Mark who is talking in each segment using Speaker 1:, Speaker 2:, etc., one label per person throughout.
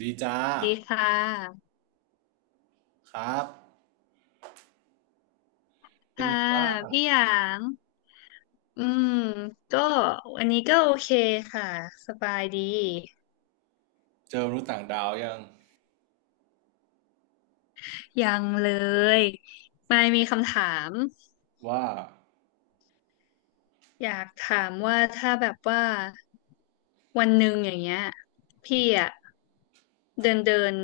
Speaker 1: ดีจ้า
Speaker 2: สวัสดีค่ะ
Speaker 1: ครับเป็น
Speaker 2: ค่ะ
Speaker 1: ไงบ้าง
Speaker 2: พี่หยาง อืมก็วันนี้ก็โอเคค่ะสบายดี
Speaker 1: เจอมนุษย์ต่างดาวยัง
Speaker 2: ยังเลยไม่มีคำถาม
Speaker 1: ว่า
Speaker 2: อยากถามว่าถ้าแบบว่าวันหนึ่งอย่างเงี้ยพี่อะเดินเดิน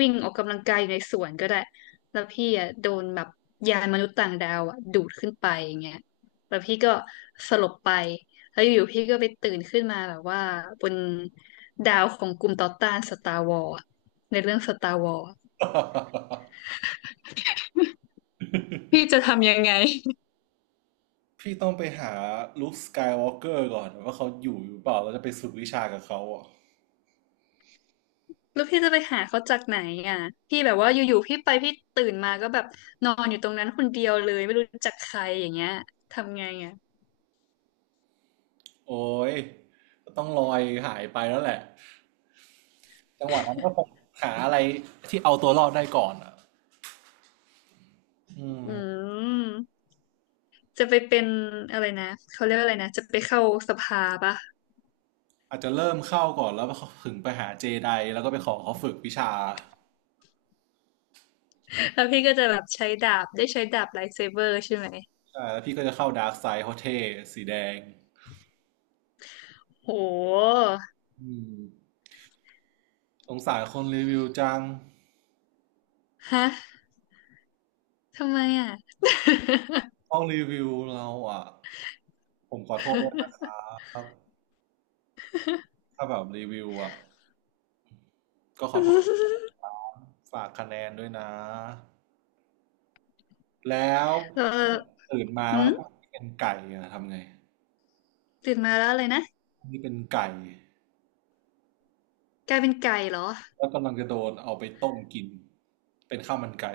Speaker 2: วิ่งออกกำลังกายอยู่ในสวนก็ได้แล้วพี่อะโดนแบบยานมนุษย์ต่างดาวอะดูดขึ้นไปอย่างเงี้ยแล้วพี่ก็สลบไปแล้วอยู่ๆพี่ก็ไปตื่นขึ้นมาแบบว่าบนดาวของกลุ่มต่อต้านสตาร์วอร์ในเรื่องสตาร์วอร์ พี่จะทำยังไง
Speaker 1: พี่ต้องไปหาลุคสกายวอล์กเกอร์ก่อนว่าเขาอยู่หรือเปล่าเราจะไปฝึกวิชากับเขาอ่ะ
Speaker 2: แล้วพี่จะไปหาเขาจากไหนอ่ะ พี่แบบว่าอยู่ๆพี่ไปพี่ตื่นมาก็แบบนอนอยู่ตรงนั้นคนเดียวเลยไม่รู้จักใครอย่างเงี้ยทำไงอ่ะ
Speaker 1: โอ้ยต้องลอยหายไปแล้วแหละจังหวะนั้นก็คงหาอะไรที่เอาตัวรอดได้ก่อนอ่ะอื
Speaker 2: อื
Speaker 1: ม
Speaker 2: มจะไปเป็นอะไรนะเขาเรียกว่าอะไรนะจะไปเข้าสภาปะ
Speaker 1: อาจจะเริ่มเข้าก่อนแล้วก็ถึงไปหาเจไดแล้วก็ไปขอเขาฝึกวิชา
Speaker 2: แล้วพี่ก็จะแบบใช้ดาบได้ใช้ดาบไลท์เซเบอร์ใช่ไหม
Speaker 1: ใช่แล้วพี่ก็จะเข้าดาร์กไซด์เขาเท่สีแดง
Speaker 2: โห
Speaker 1: อืมสงสารคนรีวิวจัง
Speaker 2: ฮะทำไมอ่ะ
Speaker 1: ห้องรีวิวเราอ่ะผมขอโทษด้วยนะครับถ้าแบบรีวิวอ่ะก็ขอโทษ ฝากคะแนนด้วยนะแล้ว
Speaker 2: เออ
Speaker 1: ตื่นมาแล้
Speaker 2: อื
Speaker 1: ว
Speaker 2: ม
Speaker 1: ที่เป็นไก่อะทำไง
Speaker 2: ตื่นมาแล้วอะไรนะ
Speaker 1: นี่เป็นไก่
Speaker 2: กลายเป็นไก่เหรอ
Speaker 1: แล้วกำลังจะโดนเอาไปต้มกินเป็นข้าวมันไก่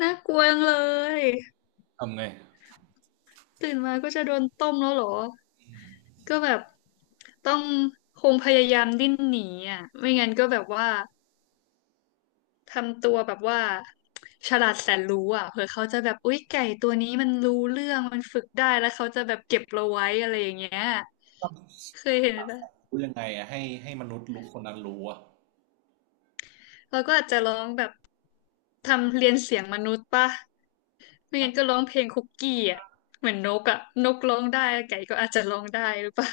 Speaker 2: น่ากลัวจังเลย
Speaker 1: ทำไง
Speaker 2: ตื่นมาก็จะโดนต้มแล้วเหรอ ก็แบบต้องคงพยายามดิ้นหนีอ่ะไม่งั้นก็แบบว่าทำตัวแบบว่าฉลาดแสนรู้อ่ะเผื่อเขาจะแบบอุ๊ยไก่ตัวนี้มันรู้เรื่องมันฝึกได้แล้วเขาจะแบบเก็บเราไว้อะไรอย่างเงี้ยเคยเห็นปะ
Speaker 1: รู้ยังไงอ่ะให้มนุษย์รู้คนนั้นรู้อ่ะ
Speaker 2: เราก็อาจจะร้องแบบทำเรียนเสียงมนุษย์ปะไม่งั้นก็ร้องเพลงคุกกี้อ่ะเหมือนนกอ่ะนกร้องได้ไก่ก็อาจจะร้องได้หรือเปล่า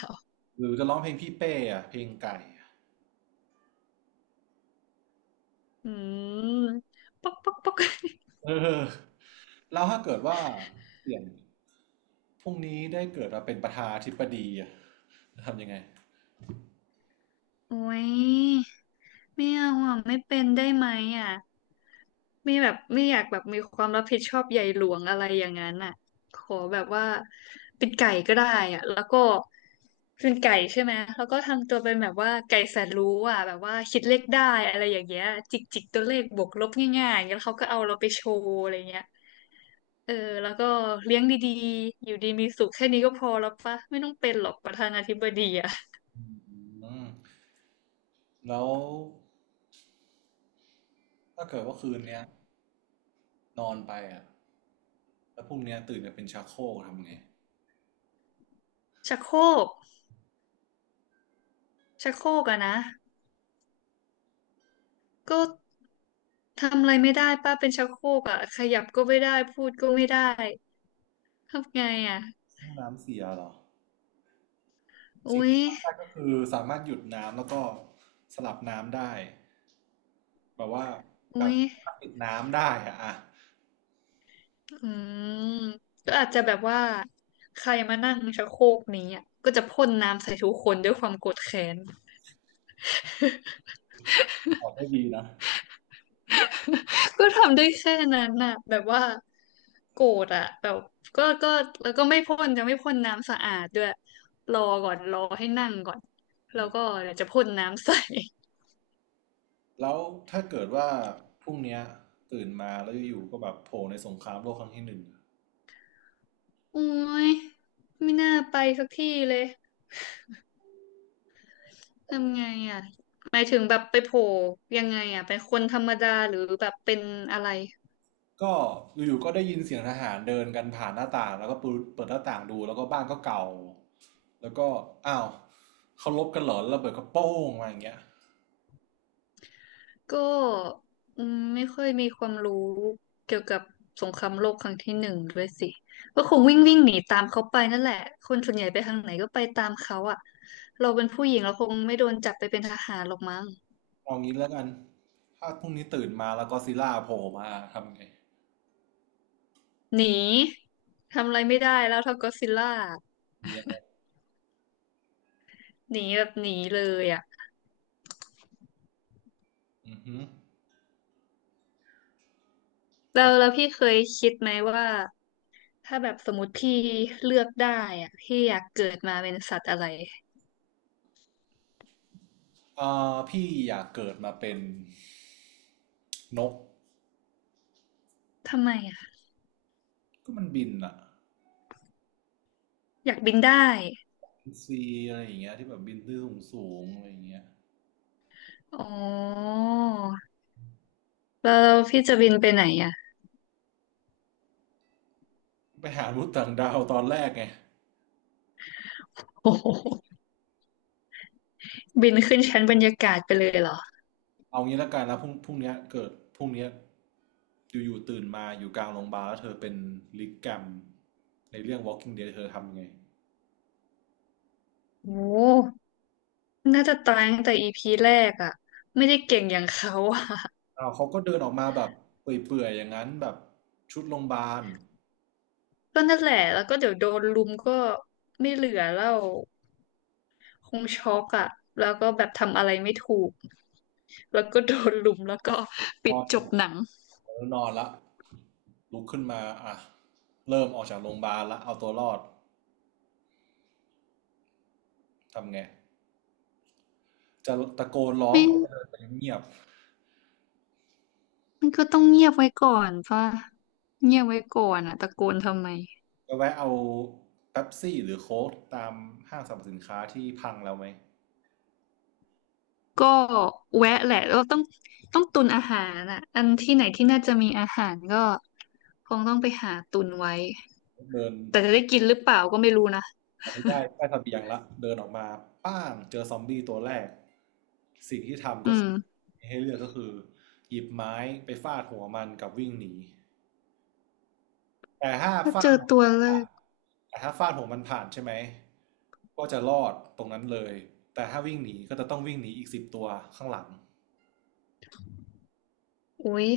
Speaker 1: หรือจะร้องเพลงพี่เป้อ่ะเพลงไก่อะ
Speaker 2: อืมป๊อกป๊อกป๊อก
Speaker 1: เออแล้วถ้าเกิดว่าเปลี่ยนพรุ่งนี้ได้เกิดมาเป็นประธานาธิบดีอ่ะจะทำยังไง
Speaker 2: โอ้ยไม่เอาอ่ะไม่เป็นได้ไหมอ่ะไม่แบบไม่อยากแบบมีความรับผิดชอบใหญ่หลวงอะไรอย่างนั้นอ่ะขอแบบว่าเป็นไก่ก็ได้อ่ะแล้วก็เป็นไก่ใช่ไหมแล้วก็ทำตัวเป็นแบบว่าไก่แสนรู้อ่ะแบบว่าคิดเลขได้อะไรอย่างเงี้ยจิกจิกตัวเลขบวกลบง่ายๆอย่างเงี้ยแล้วเขาก็เอาเราไปโชว์อะไรเงี้ยเออแล้วก็เลี้ยงดีๆอยู่ดีมีสุขแค่นี้ก็พอแล้วปะไม่ต้องเป็นหรอกประธานาธิบดีอ่ะ
Speaker 1: อืมแล้วถ้าเกิดว่าคืนเนี้ยนอนไปอ่ะแล้วพรุ่งเนี้ยตื่นมาเป็นชักโครกทำไง
Speaker 2: ชักโครกชักโครกอะนะก็ ทำอะไรไม่ได้ป้าเป็นชักโครกอ่ะขยับก็ไม่ได้พูดก็ไม่ได้ทำไงอ่ะ
Speaker 1: ห้องน้ำเสียเหรอสิ่ง
Speaker 2: อุ๊ย
Speaker 1: ที่ทำได้ก็คือสามารถหยุดน้ำแล้วก็สลับน้ำได้แบบว่าแบ
Speaker 2: อุ๊
Speaker 1: บ
Speaker 2: ย
Speaker 1: ปิดน้ำได้อะอ่ะ
Speaker 2: อืมก็อาจจะแบบว่าใครมานั่งชักโครกนี้อ่ะก็จะพ่นน้ำใส่ทุกคนด้วยความโกรธแค้น
Speaker 1: ออกก็ดีนะ
Speaker 2: ก็ทำได้แค่นั้นน่ะแบบว่าโกรธอ่ะแบบก็แล้วก็ไม่พ่นจะไม่พ่นน้ำสะอาดด้วยรอก่อนรอให้นั่งก่อน
Speaker 1: อื
Speaker 2: แล้ว
Speaker 1: ม
Speaker 2: ก็เดี๋ยวจะพ่นน้ำใส่
Speaker 1: แล้วถ้าเกิดว่าพรุ่งเนี้ยตื่นมาแล้วอยู่ๆก็แบบโผล่ในสงครามโลกครั้งที่หนึ่ง
Speaker 2: โอ้ยไม่น่าไปสักที่เลย ทำไงอ่ะหมายถึงแบบไปโผล่ยังไงอ่ะเป็นคนธรรมดาหรือแบบเป็นอะไร
Speaker 1: ก็อยู่ๆก็ได้ยินเสียงทหารเดินกันผ่านหน้าต่างแล้วก็เปิดหน้าต่างดูแล้วก็บ้านก็เก่าแล้วก็อ้าวเขาลบกันเหรอแล้วระเบิดก็โป้งมาอย่างเงี้ย
Speaker 2: ก็อืมไม่ค่อยมีความรู้เกี่ยวกับสงครามโลกครั้งที่หนึ่งด้วยสิก็คงวิ่งวิ่งหนีตามเขาไปนั่นแหละคนส่วนใหญ่ไปทางไหนก็ไปตามเขาอ่ะเราเป็นผู้หญิงเราคงไม่โดนจับไปเป็นทหารหรอกมั้ง
Speaker 1: เอางี้แล้วกันถ้าพรุ่งนี้ตื่นมาแล้วก็อดซิลล่าโผล่มาทำไง
Speaker 2: หนีทำอะไรไม่ได้แล้วเท่าก็อดซิลล่า
Speaker 1: เงี้ย
Speaker 2: หนีแบบหนีเลยอ่ะ
Speaker 1: อือฮึค
Speaker 2: แล้
Speaker 1: รั
Speaker 2: วแล้
Speaker 1: บ
Speaker 2: วพี่เคยคิดไหมว่า ถ้าแบบสมมติพี่เลือกได้อะพี่อยากเกิดมาเป็นสัตว์อะไร
Speaker 1: พี่อยากเกิดมาเป็นนก
Speaker 2: ทำไมอะ
Speaker 1: ก็มันบินอะ
Speaker 2: อยากบินได้
Speaker 1: ซีอะไรอย่างเงี้ยที่แบบบินขึ้นสูงๆอะไรอย่างเงี้ย
Speaker 2: อ๋อแล้วพี่จะบินไปไหนอะ
Speaker 1: ไปหามนุษย์ต่างดาวตอนแรกไง
Speaker 2: โอ้โห บินขึ้นชั้นบรรยากาศไปเลยเหรอ
Speaker 1: เอางี้ละกันแล้วพรุ่งเนี้ยเกิดพรุ่งเนี้ยอยู่ๆตื่นมาอยู่กลางโรงพยาบาลแล้วเธอเป็นลิกแกรมในเรื่อง Walking Dead เธอทำยังไง
Speaker 2: โอ้น่าจะตายตั้งแต่EPแรกอะไม่ได้เก่งอย่างเขาอะ
Speaker 1: อ้าวเขาก็เดินออกมาแบบเปื่อยๆอย่างนั้นแบบชุดโรงพยาบาล
Speaker 2: ก็นั่นแหละแล้วก็เดี๋ยวโดนลุมก็ไม่เหลือแล้วคงช็อกอะแล้วก็แบบทำอะไรไม่ถูกแล้วก็โดนลุมแล้วก็
Speaker 1: น
Speaker 2: ปิด
Speaker 1: อน
Speaker 2: จ
Speaker 1: อ
Speaker 2: บ
Speaker 1: ยู่
Speaker 2: หนัง
Speaker 1: แล้วนอนละลุกขึ้นมาอ่ะเริ่มออกจากโรงพยาบาลละเอาตัวรอดทำไงจะตะโกนร้อง
Speaker 2: ไม่
Speaker 1: หรือจะเดินไปเงียบ
Speaker 2: มันก็ต้องเงียบไว้ก่อนป่ะเงียบไว้ก่อนอ่ะตะโกนทำไม
Speaker 1: ๆก็แวะเอาเป๊ปซี่หรือโค้กตามห้างสรรพสินค้าที่พังแล้วไหม
Speaker 2: ก็แวะแหละเราต้องตุนอาหารอ่ะอันที่ไหนที่น่าจะมีอาหารก็คงต้องไปหาตุนไว้
Speaker 1: เดิน
Speaker 2: แต่จะได้กินหรือเปล่าก็ไม่รู้นะ
Speaker 1: น้ได้ได้เสบียงละเดินออกมาป้างเจอซอมบี้ตัวแรก สิ่งที่ทำ
Speaker 2: อื
Speaker 1: ก็
Speaker 2: ม
Speaker 1: คือให้เลือกก็คือหยิบไม้ไปฟาดหัวมันกับวิ่งหนี แต่ถ้า
Speaker 2: ถ้า
Speaker 1: ฟา
Speaker 2: เจ
Speaker 1: ด
Speaker 2: อ
Speaker 1: หัว
Speaker 2: ตัว
Speaker 1: มัน
Speaker 2: แร
Speaker 1: ผ่าน
Speaker 2: ก
Speaker 1: แต่ถ้าฟาดหัวมันผ่านใช่ไหมก็จะรอดตรงนั้นเลย แต่ถ้าวิ่งหนีก็จะต้องวิ่งหนีอีกสิบตัวข้างหลัง
Speaker 2: อุ้ย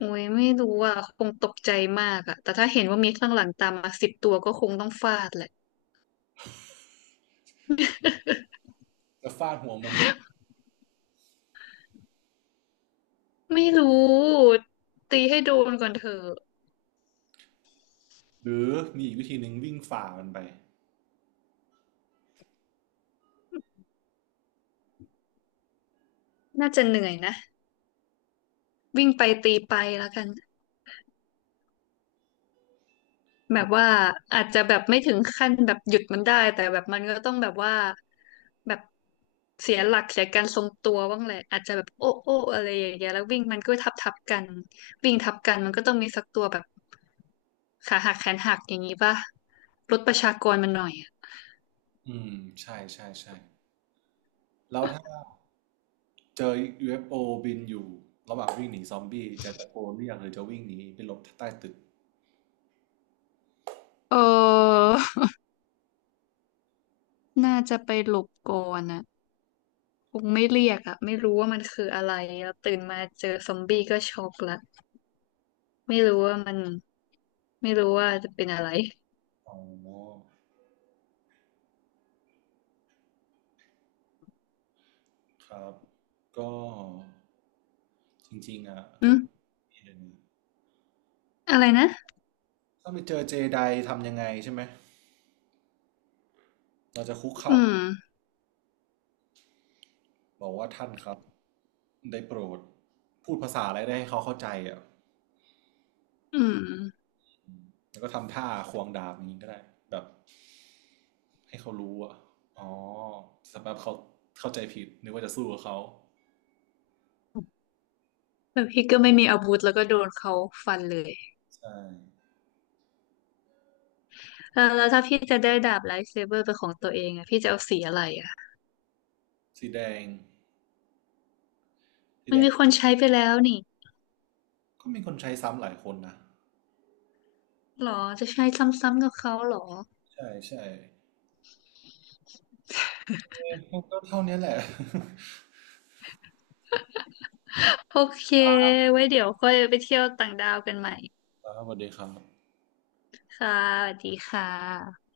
Speaker 2: อุ้ยไม่รู้อ่ะคงตกใจมากอ่ะแต่ถ้าเห็นว่ามีข้างหลังตามมา10 ตัวก็คงต้องฟาดแหละ
Speaker 1: จะฟาดหัวมุม
Speaker 2: ไม่รู้ตีให้โดนก่อนเถอะ
Speaker 1: หรือมีอีกวิธีหนึ่งวิ่งฝ่ามันไป
Speaker 2: น่าจะเหนื่อยนะวิ่งไปตีไปแล้วกัน แบบว่าอาจจะแบบไม่ถึงขั้นแบบหยุดมันได้แต่แบบมันก็ต้องแบบว่าแบบเสียหลักเสียการทรงตัวบ้างแหละอาจจะแบบโอ้โอ้อะไรอย่างเงี้ยแล้ววิ่งมันก็ทับทับกันวิ่งทับกันมันก็ต้องมีสักตัวแบบขาหักแขนหักอย่างงี้ป่ะลดประชากรมันหน่อยอะ
Speaker 1: อืมใช่ใช่ใช่แล้วถ้า เจอ UFO บินอยู่ระหว่างวิ่งหนีซอมบี้ จะตะโกนเรียกหรือจะวิ่งหนีไปหลบใต้ตึก
Speaker 2: เออน่าจะไปหลบก่อนอ่ะคงไม่เรียกอ่ะไม่รู้ว่ามันคืออะไรแล้วตื่นมาเจอซอมบี้ก็ช็อกละไม่รู้ว่ามันไม่รู้ว่าจะเป็นอะไร
Speaker 1: อ๋อ ครับ ก็จริงๆอ่ะเธ
Speaker 2: อื
Speaker 1: อ
Speaker 2: มอะไรนะ
Speaker 1: ถ้าไปเจอเจไดทำยังไงใช่ไหม เราจะคุก
Speaker 2: อื
Speaker 1: เข่า
Speaker 2: ม
Speaker 1: บอกว่าท่านครับได้โปรดพูดภาษาอะไรได้ให้เขาเข้าใจอ่ะ
Speaker 2: อืม
Speaker 1: อืมแล้วก็ทำท่าควงดาบอย่างนี้ก็ได้แบบให้เขารู้อ่ะอ๋อสำหรับเขาเข้าใจผิดนึกว่าจะสู้กับเขา
Speaker 2: แต่พี่ก็ไม่มีอาวุธแล้วก็โดนเขาฟันเลย
Speaker 1: ใช่
Speaker 2: แล้วถ้าพี่จะได้ดาบไลท์เซเบอร์เป็นของตัวเองอะพี่จะเอาสีอะไรอะ
Speaker 1: สีแดง
Speaker 2: มันมีคนใช้ไปแล้วนี่
Speaker 1: ก็มีคนใช้ซ้ำหลายคนนะ
Speaker 2: หรอจะใช้ซ้ำๆกับเขาหรอ
Speaker 1: ใช่ใช่ก็เท่านี้แหละ
Speaker 2: โอเคไว้เดี๋ยวค่อยไปเที่ยวต่างดาวกันใหม่
Speaker 1: ครับสวัสดีครับ
Speaker 2: ค่ะสวัสดีค่ะ